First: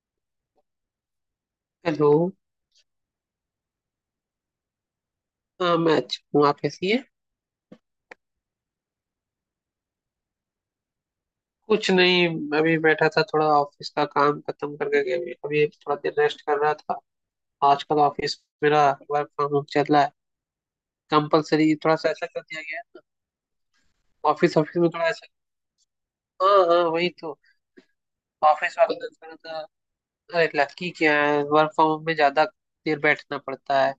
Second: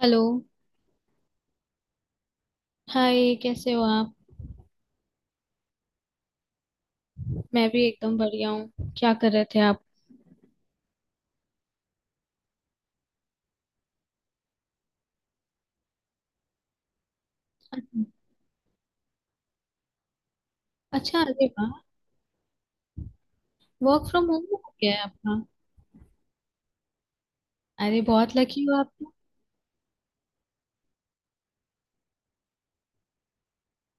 Hello. Hello. Hi, कैसे हो आप? हाँ, मैं अच्छी हूँ। आप कैसी हैं? मैं भी एकदम बढ़िया हूँ। क्या कर रहे थे आप? कुछ नहीं, अभी बैठा था, थोड़ा ऑफिस का काम खत्म करके के अभी अभी थोड़ा देर रेस्ट कर रहा था। आजकल ऑफिस मेरा वर्क फ्रॉम होम चल रहा है। अच्छा! अरे वाह। कंपलसरी थोड़ा सा ऐसा कर दिया गया वर्क फ्रॉम है। होम ऑफिस हो ऑफिस में गया है थोड़ा ऐसा। आपका? हाँ हाँ वही तो। अरे बहुत लकी ऑफिस हो आप वाले ने तो। थोड़ा सा, अरे लड़की क्या है, वर्क फ्रॉम होम में ज्यादा देर बैठना पड़ता है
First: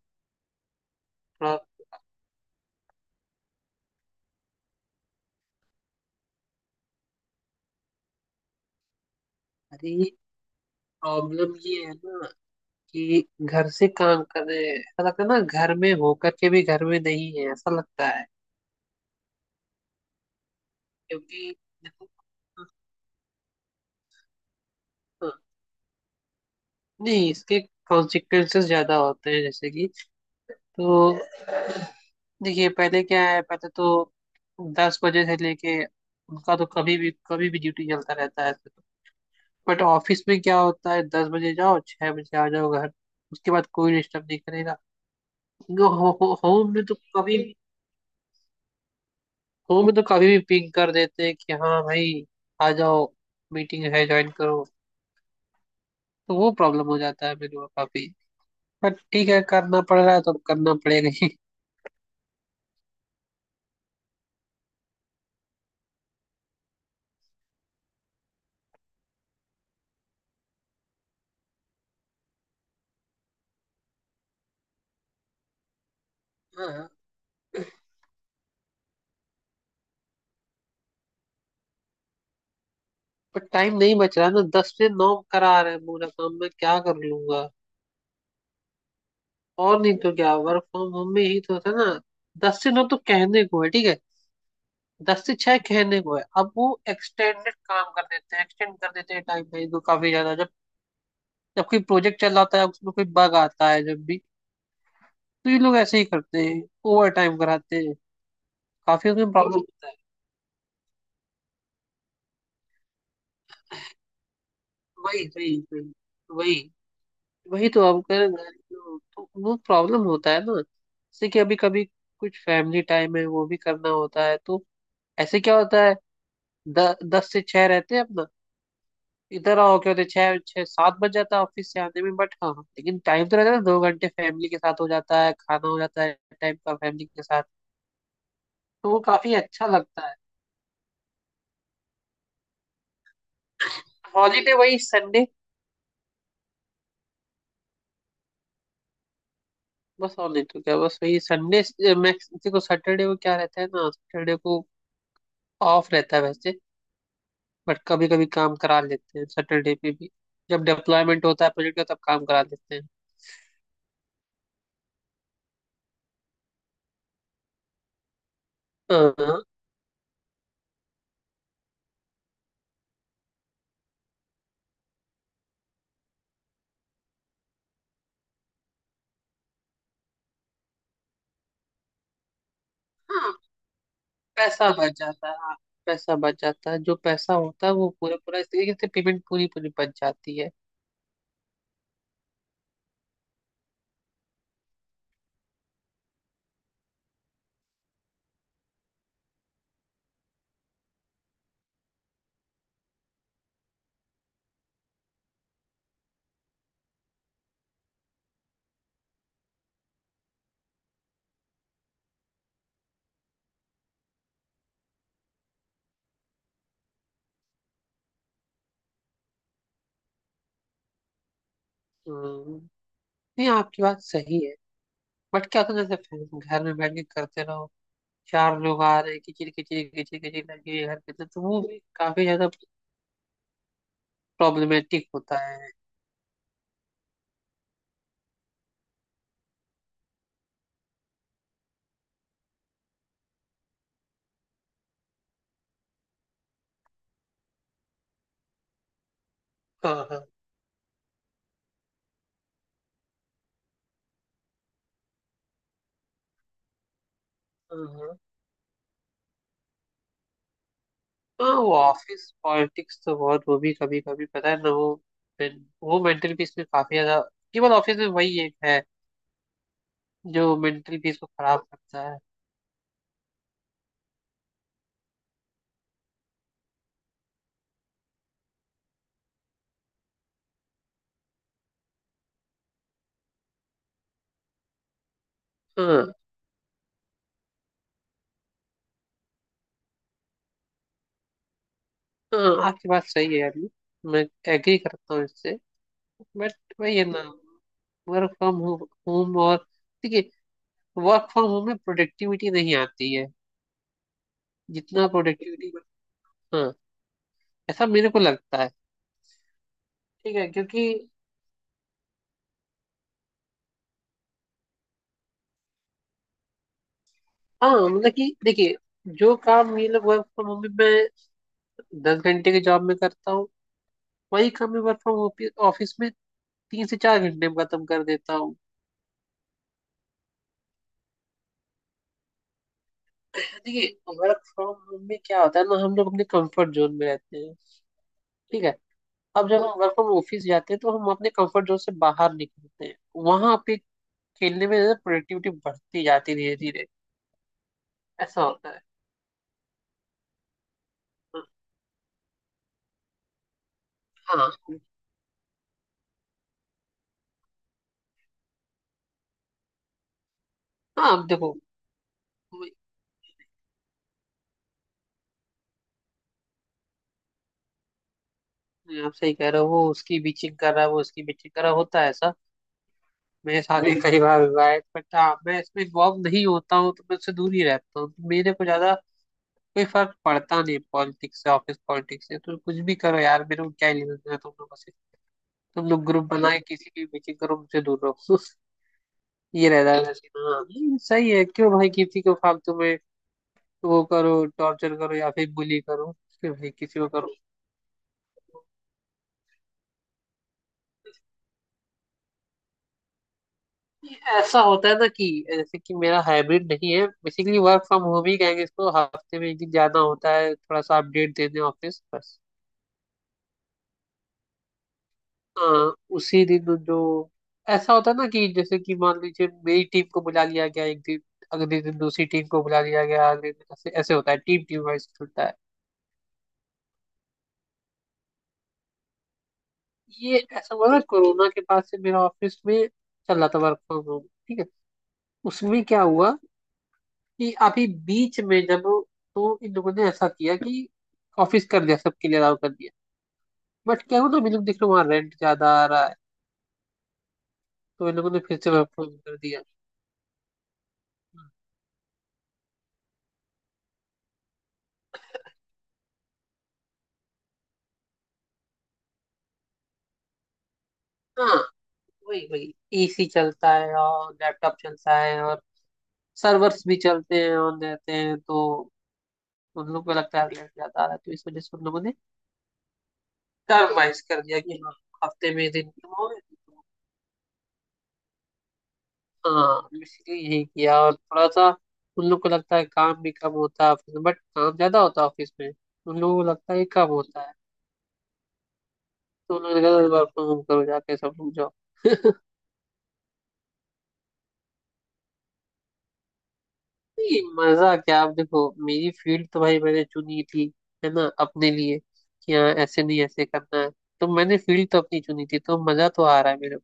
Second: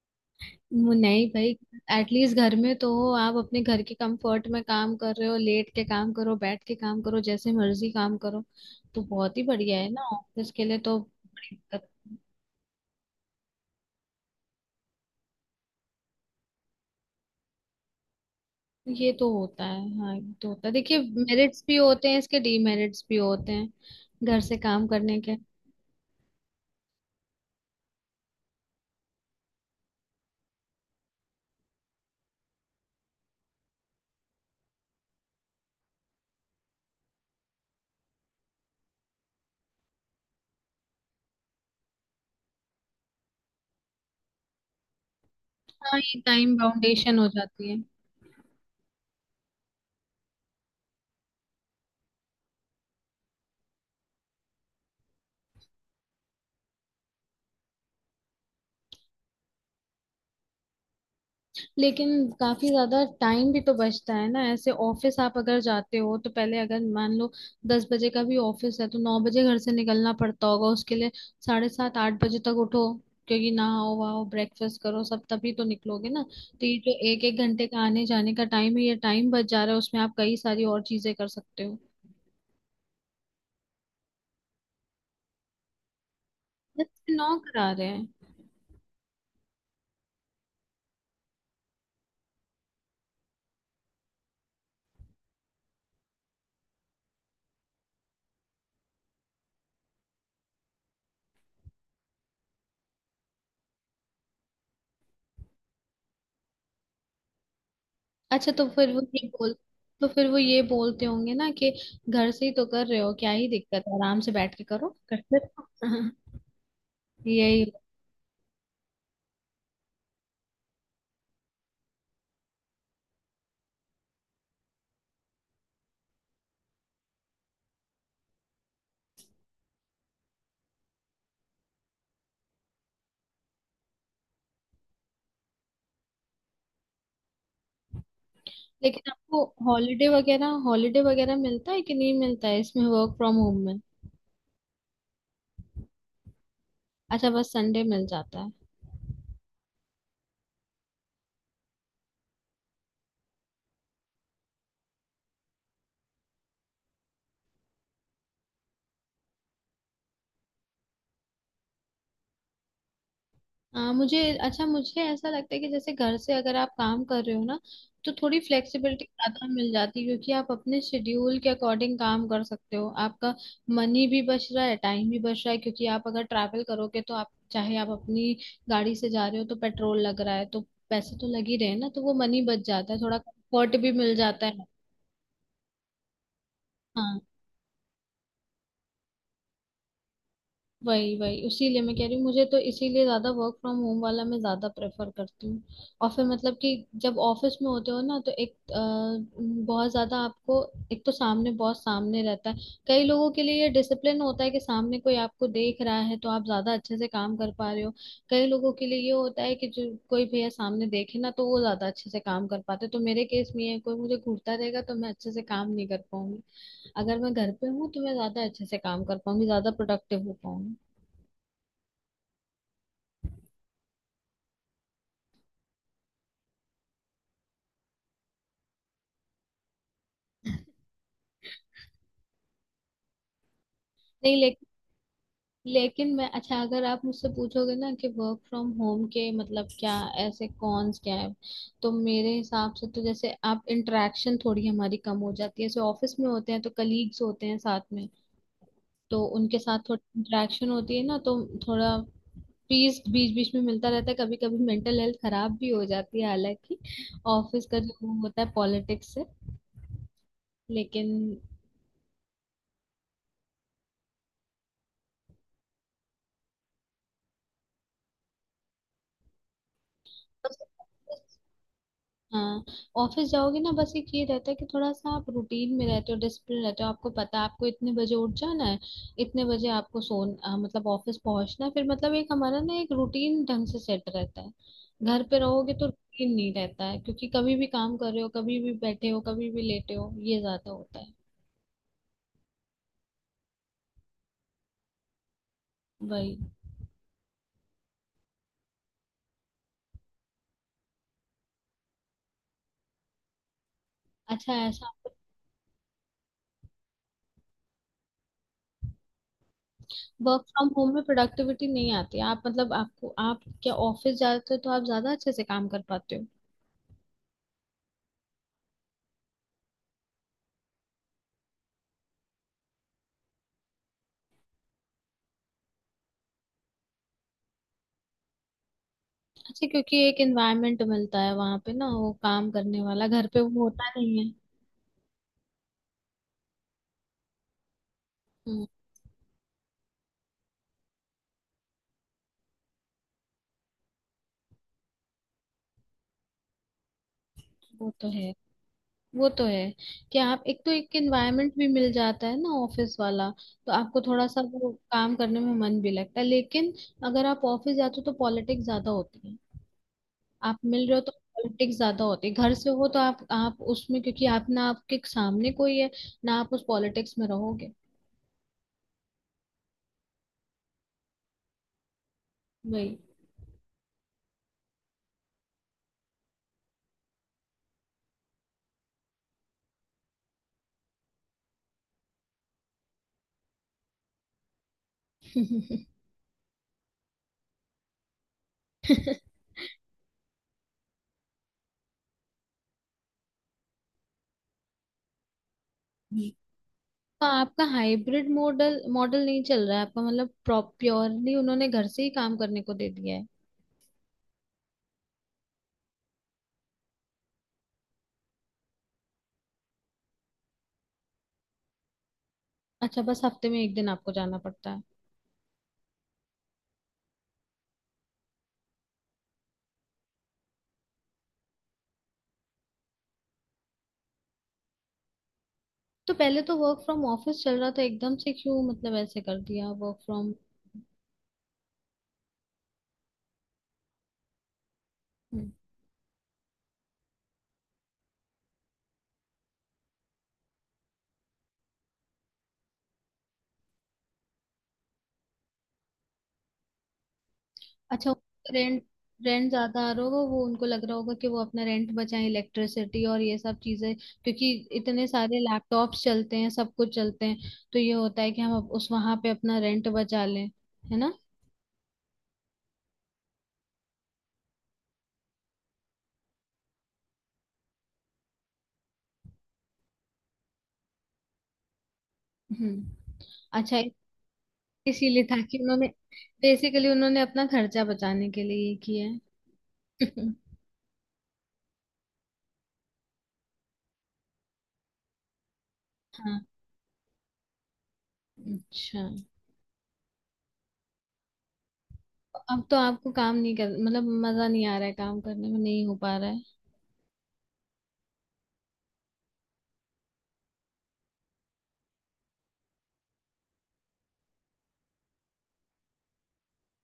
वो नहीं भाई, थोड़ा। एटलीस्ट घर में तो हो आप। अपने घर के कंफर्ट में काम कर रहे हो, लेट के काम करो, बैठ के काम करो, जैसे मर्जी काम करो, तो बहुत ही बढ़िया है ना। अरे ऑफिस के लिए तो प्रॉब्लम बड़ी ये दिक्कत है ना कि घर से काम कर रहे हैं, ऐसा लगता है ना घर में होकर के भी घर में नहीं है ऐसा लगता है। है। ये तो होता है। हाँ, ये तो होता है। देखिए, क्योंकि मेरिट्स भी होते देखो, हैं, इसके डीमेरिट्स भी होते हैं, घर से काम करने हाँ, के। नहीं इसके कॉन्सिक्वेंसेस ज्यादा होते हैं, जैसे कि तो देखिए पहले क्या है। पहले तो 10 बजे से लेके उनका तो कभी भी कभी भी ड्यूटी चलता रहता है। बट ऑफिस में क्या होता है, 10 बजे जाओ, 6 बजे आ जाओ घर। उसके बाद कोई डिस्टर्ब नहीं करेगा क्योंकि हाँ, हो, ये हो, टाइम होम में तो बाउंडेशन हो कभी, जाती है। होम में तो कभी भी पिंग कर देते हैं कि हाँ भाई आ जाओ, मीटिंग है ज्वाइन करो। तो वो प्रॉब्लम हो जाता है मेरे को काफी। पर ठीक है करना पड़ रहा है तो अब करना पड़ेगा ही। लेकिन काफी ज्यादा टाइम भी तो बचता है ना। ऐसे ऑफिस आप अगर जाते हो तो पहले, अगर मान लो 10 बजे का भी ऑफिस है, तो 9 बजे घर से निकलना पड़ता होगा उसके लिए। 7:30 8 बजे तक उठो, क्योंकि नहाओ वहाओ ब्रेकफास्ट करो सब, तभी तो निकलोगे ना। तो ये हाँ, जो एक एक घंटे का आने जाने का टाइम है, ये टाइम बच जा रहा है, उसमें आप कई सारी और चीजें कर सकते हो। पर टाइम नहीं बच रहा है ना, 10 से 9 करा रहे हैं पूरा काम। मैं क्या दस कर से नौ लूंगा? करा रहे हैं? और नहीं तो क्या, वर्क फ्रॉम होम में ही तो था ना। 10 से 9 तो कहने को है, ठीक है, 10 से 6 कहने को है, अब वो एक्सटेंडेड काम कर देते हैं, एक्सटेंड कर देते हैं टाइम लाइन को काफी ज्यादा। जब जब कोई प्रोजेक्ट चल रहा होता है उसमें कोई बग आता है जब भी, तो ये लोग ऐसे ही करते हैं, ओवर टाइम कराते हैं। अच्छा, तो फिर वो काफी ये उसमें बोल प्रॉब्लम होता है। तो फिर वो ये बोलते होंगे ना कि घर से ही तो कर रहे हो, क्या ही दिक्कत है, आराम से बैठ के करो, वही करते वही वही रहो। वही। वही यही। तो अब कर, तो वो प्रॉब्लम होता है ना, जैसे कि अभी कभी कुछ फैमिली टाइम है वो भी करना होता है, तो ऐसे क्या होता है, दस से छह रहते हैं अपना, इधर आओ क्या होते हैं, छह छह सात बज जाता है ऑफिस से आने में। बट हाँ हाँ, लेकिन टाइम तो रहता है ना, 2 घंटे फैमिली के साथ हो जाता है, खाना हो जाता है, टाइम का फैमिली के साथ। तो वो लेकिन काफी आपको अच्छा हॉलीडे लगता है। वगैरह, हॉलीडे वगैरह मिलता है कि नहीं मिलता है इसमें, वर्क फ्रॉम होम में? हॉलीडे वही संडे। अच्छा, बस संडे मिल जाता है? बस, और नहीं तो क्या, बस वही संडे। मैक्स को सैटरडे को क्या रहता है ना, सैटरडे को ऑफ रहता है वैसे। बट कभी कभी काम करा लेते हैं सैटरडे पे भी, जब डिप्लॉयमेंट होता है प्रोजेक्ट का, तब काम करा लेते हैं। हाँ, मुझे अच्छा, मुझे ऐसा लगता है कि जैसे घर से अगर आप काम कर रहे हो ना, तो थोड़ी फ्लेक्सिबिलिटी हाँ ज्यादा मिल जाती है। क्योंकि आप अपने शेड्यूल के अकॉर्डिंग काम कर सकते हो। आपका मनी भी बच रहा है, टाइम भी बच रहा है। क्योंकि आप अगर ट्रैवल करोगे तो आप, चाहे आप अपनी गाड़ी से जा रहे हो तो पेट्रोल लग रहा है, तो पैसे तो लग ही रहे हैं ना, तो वो मनी बच जाता है, थोड़ा हाँ, कंफर्ट भी मिल जाता है। पैसा बच जाता है, हाँ पैसा बच जाता है। जो हाँ, पैसा होता है वो पूरा पूरा इस तरीके से पेमेंट पूरी पूरी बच जाती है। वही वही। उसीलिए मैं कह रही हूँ, मुझे तो इसीलिए ज्यादा वर्क फ्रॉम होम वाला मैं ज्यादा प्रेफर करती हूँ। और फिर मतलब कि जब ऑफिस में होते हो ना, तो बहुत ज्यादा आपको, एक तो सामने, बॉस सामने रहता है। कई लोगों के लिए ये डिसिप्लिन होता है कि सामने कोई आपको देख रहा है तो आप ज्यादा अच्छे से काम कर पा रहे हो। कई लोगों के लिए ये होता है कि जो कोई भैया सामने देखे ना तो वो ज्यादा अच्छे से काम कर पाते। तो मेरे केस में ये है, कोई मुझे घूरता रहेगा तो मैं अच्छे से काम नहीं कर पाऊंगी। अगर मैं घर पे हूँ तो मैं ज्यादा अच्छे से काम कर पाऊंगी, ज्यादा प्रोडक्टिव हो पाऊंगी। हम्म, नहीं आपकी बात सही है। बट क्या होता है, जैसे फैन- घर में बैठ के करते रहो, चार लोग आ रहे हैं, किचिर किचिर किचिर किचिर लगी हुई है घर के अंदर, तो वो भी काफी ज्यादा नहीं, प्रॉब्लमेटिक होता है। लेकिन मैं, अच्छा, अगर आप मुझसे पूछोगे ना कि वर्क फ्रॉम होम के मतलब क्या, ऐसे कॉन्स क्या है, तो मेरे हिसाब से तो जैसे आप, इंटरेक्शन थोड़ी हमारी कम हो जाती है। जैसे ऑफिस में होते हैं तो कलीग्स होते हैं साथ में, तो उनके साथ हाँ थोड़ी हाँ इंटरेक्शन होती है ना, तो थोड़ा पीस बीच बीच में मिलता रहता है। कभी कभी मेंटल हेल्थ खराब भी हो जाती है, हालांकि ऑफिस का हाँ जो हाँ। वो होता है पॉलिटिक्स से। लेकिन, हाँ वो ऑफिस पॉलिटिक्स तो बहुत, वो भी कभी कभी पता है ना वो, वो मेंटल पीस में काफी ज्यादा, केवल ऑफिस में वही एक है जो मेंटल पीस को खराब करता है। हाँ ऑफिस जाओगे ना, बस एक ये रहता है कि थोड़ा सा आप रूटीन में रहते हो, डिसिप्लिन रहते हो। आपको पता है आपको इतने बजे उठ जाना है, इतने बजे आपको मतलब ऑफिस पहुंचना है। फिर मतलब एक हमारा ना, एक रूटीन ढंग से सेट रहता है। घर पे रहोगे तो हाँ, रूटीन नहीं रहता है, क्योंकि कभी भी काम कर रहे हो, कभी भी बैठे हो, कभी भी लेटे हो, ये ज्यादा होता है। हाँ आपकी बात सही है यार ये। मैं एग्री करता हूँ इससे। वही। बट वही है ना, वर्क फ्रॉम होम और देखिए वर्क फ्रॉम होम में प्रोडक्टिविटी नहीं आती है, अच्छा, ऐसा? जितना प्रोडक्टिविटी, हाँ ऐसा मेरे को लगता है। ठीक वर्क है फ्रॉम क्योंकि होम में प्रोडक्टिविटी नहीं आती? आप मतलब आपको, आप क्या ऑफिस जाते हो तो आप ज्यादा अच्छे से काम कर पाते हो? हाँ मतलब कि देखिए, जो काम ये लोग वर्क फ्रॉम होम में 10 घंटे की जॉब में करता हूँ वही काम मैं वर्क फ्रॉम ऑफिस में 3 से 4 घंटे में खत्म कर देता हूँ। अच्छा, क्योंकि एक एनवायरनमेंट मिलता है वहां पे ना, वो काम करने वाला घर पे वो होता देखिए नहीं है। वर्क फ्रॉम होम में क्या होता है ना, हम लोग अपने कंफर्ट जोन में रहते हैं, ठीक हम्म। है, अब जब हम वर्क फ्रॉम ऑफिस जाते हैं तो हम अपने कंफर्ट जोन से बाहर निकलते हैं, वहां पे खेलने में प्रोडक्टिविटी बढ़ती जाती है धीरे धीरे। वो तो है। ऐसा होता है। वो तो है कि आप, एक तो एक एनवायरनमेंट भी मिल जाता है ना ऑफिस वाला, तो आपको थोड़ा सा हाँ वो काम करने में मन भी लगता है। लेकिन अगर आप ऑफिस जाते हो तो पॉलिटिक्स ज्यादा होती है। आप मिल रहे हो तो हाँ अब देखो, पॉलिटिक्स ज्यादा होती है। घर से हो तो आप उसमें, क्योंकि आप ना, आपके सामने कोई है ना, आप उस पॉलिटिक्स में रहोगे। आप सही कह रहे हो, वो उसकी बीचिंग कर रहा है, वो उसकी बीचिंग कर रहा है, होता है ऐसा। वही। मेरे साथ भी कई बार हुआ है बट हाँ मैं इसमें इन्वॉल्व नहीं होता हूँ, तो मैं उससे दूर ही रहता हूँ, तो मेरे को ज्यादा कोई फर्क पड़ता नहीं पॉलिटिक्स से, ऑफिस पॉलिटिक्स से। तो कुछ भी करो यार, मेरे को क्या लेना देना तुम लोगों से। तुम लोग ग्रुप बनाए, किसी भी मीटिंग करो, मुझसे दूर रहो। ये रहता है वैसे। हाँ ये सही है, क्यों भाई किसी को फालतू में वो करो, टॉर्चर करो या फिर बुली करो। क्यों भाई किसी को तो करो। आपका हाइब्रिड मॉडल मॉडल नहीं चल रहा है आपका? मतलब प्योरली उन्होंने घर से ही काम करने को दे दिया है? ये ऐसा होता है ना कि जैसे कि मेरा हाइब्रिड नहीं है, बेसिकली वर्क फ्रॉम होम ही कहेंगे इसको, हफ्ते में एक दिन जाना होता है, थोड़ा सा अपडेट देने ऑफिस बस। अच्छा, बस हफ्ते में एक दिन आपको जाना पड़ता है? हाँ, उसी दिन जो ऐसा होता है ना कि जैसे कि मान लीजिए मेरी टीम को बुला लिया गया एक दिन, अगले दिन दूसरी टीम को बुला लिया गया, अगले दिन ऐसे ऐसे होता है, टीम टीम वाइज चलता है। तो पहले तो वर्क फ्रॉम ऑफिस चल रहा था, एकदम से क्यों मतलब ऐसे कर दिया वर्क फ्रॉम? ये ऐसा हुआ ना कोरोना के बाद से मेरा ऑफिस में चल रहा था वर्क फ्रॉम होम। ठीक है, उसमें क्या हुआ कि अभी बीच में जब, तो इन लोगों ने ऐसा किया कि ऑफिस कर दिया, सबके लिए अलाउ कर दिया। बट क्या हुआ ना, हम लोग देख रहे वहाँ रेंट ज्यादा आ रहा है, तो अच्छा। इन लोगों ने फिर से रेंट। वर्क फ्रॉम कर रेंट दिया। ज्यादा आ रहा होगा, वो उनको लग रहा होगा कि वो अपना रेंट बचाएं, इलेक्ट्रिसिटी और ये सब चीजें। क्योंकि इतने सारे लैपटॉप्स चलते हैं, सब कुछ चलते हैं, तो ये होता है कि हम अब उस, वहां पे अपना रेंट बचा लें। है ना? हाँ वही वही, एसी चलता है और लैपटॉप चलता है और सर्वर्स भी चलते हैं, ऑन रहते हैं, तो उन लोग को लगता है रेंट ज्यादा आ रहा है, तो इस वजह से उन लोगों ने हम्म। अच्छा, टर्माइज कर दिया कि हाँ, इसीलिए था हफ्ते कि में उन्होंने, दिन। बेसिकली उन्होंने अपना खर्चा बचाने के लिए ये किया है। हाँ इसीलिए यही किया, और थोड़ा सा उन लोग को लगता है काम भी कम होता है ऑफिस में, बट काम ज्यादा होता है ऑफिस में, उन लोगों हाँ, को लगता है ये कम होता है। अच्छा। तो उन लोगों ने कहा वर्क फ्रॉम होम करो, जाके सब लोग जाओ। अब तो आपको काम नहीं कर, मतलब मजा नहीं आ रहा है काम करने में, नहीं हो पा रहा है? नहीं, मजा क्या, आप देखो मेरी फील्ड तो भाई मैंने चुनी थी, है ना अपने लिए, कि हाँ ऐसे नहीं ऐसे करना है। तो मैंने फील्ड तो अपनी चुनी थी, तो मजा तो आ रहा है मेरे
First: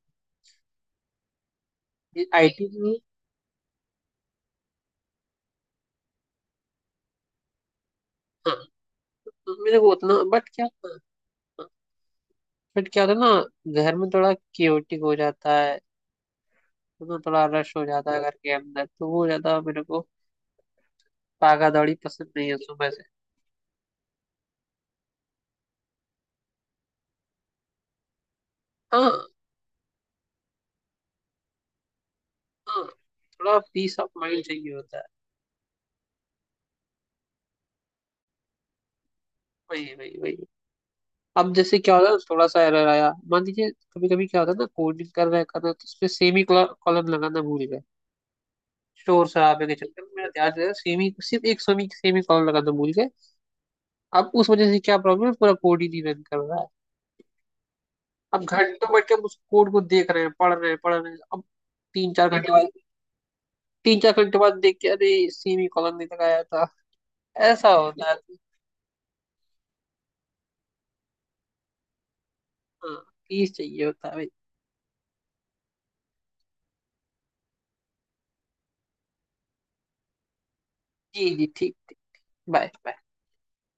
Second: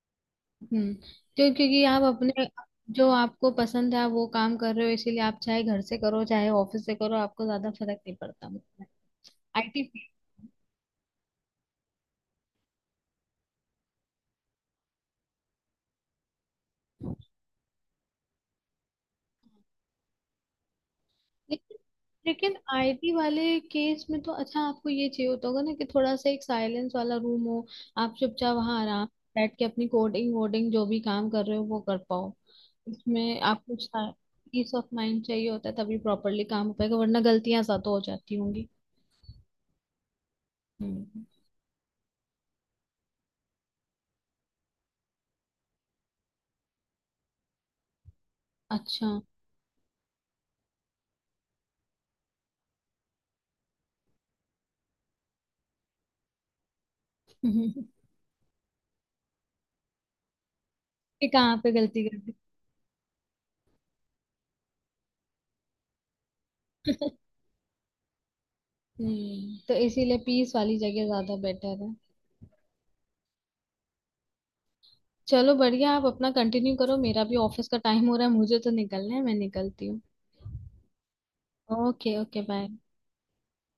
हम्म। क्यों, क्योंकि आप को अपने, आईटी में। जो आपको पसंद है आप वो काम कर रहे हो, इसीलिए आप चाहे घर से करो चाहे ऑफिस से करो आपको ज्यादा फर्क नहीं पड़ता। हाँ, तो मेरे आईटी को उतना, बट क्या, बट क्या होता है ना, घर में थोड़ा क्योटिक हो जाता है, उसमें बड़ा रश हो जाता है घर के अंदर, तो वो ज्यादा मेरे को भागा लेकिन दौड़ी पसंद नहीं लेकिन है सुबह से। आईटी वाले केस में तो, अच्छा, आपको ये चाहिए होता होगा ना कि थोड़ा सा एक साइलेंस वाला रूम हो, आप चुपचाप वहां आराम हाँ से बैठ के अपनी कोडिंग वोडिंग जो भी काम कर रहे हो वो कर पाओ। हाँ इसमें थोड़ा आपको पीस ऑफ माइंड पीस चाहिए ऑफ होता है। माइंड चाहिए होता है, तभी प्रॉपरली काम हो पाएगा, वरना गलतियां सा तो हो जाती होंगी। वही वही वही। हम्म। अब जैसे क्या होता है, थोड़ा सा एरर आया, मान लीजिए कभी कभी क्या होता है ना, कोडिंग कर रहे तो उसमें सेमी कॉलम लगाना भूल गए। अच्छा। शोर शराबे के चक्कर में मेरा ध्यान जो है, सेमी सिर्फ एक सेमी सेमी कॉलम लगाना भूल गए, अब उस वजह से क्या प्रॉब्लम है, पूरा कोड ही नहीं रन कर रहा है। कि अब घंटों बैठ के हम उस कोड को देख रहे हैं, पढ़ रहे हैं पढ़ रहे हैं, अब कहाँ पे गलती तीन कर चार दी? घंटे बाद, 3-4 घंटे बाद देख के अरे सेमी कॉलम नहीं लगाया था। ऐसा होता है। हम्म। तो इसीलिए पीस वाली जगह ज्यादा बेटर है। हाँ प्लीज चाहिए होता है भाई। चलो बढ़िया, आप अपना कंटिन्यू करो, मेरा भी ऑफिस का टाइम हो रहा है, मुझे तो निकलना है, मैं निकलती हूँ। जी जी ठीक ओके ठीक। Okay, bye. Bye bye.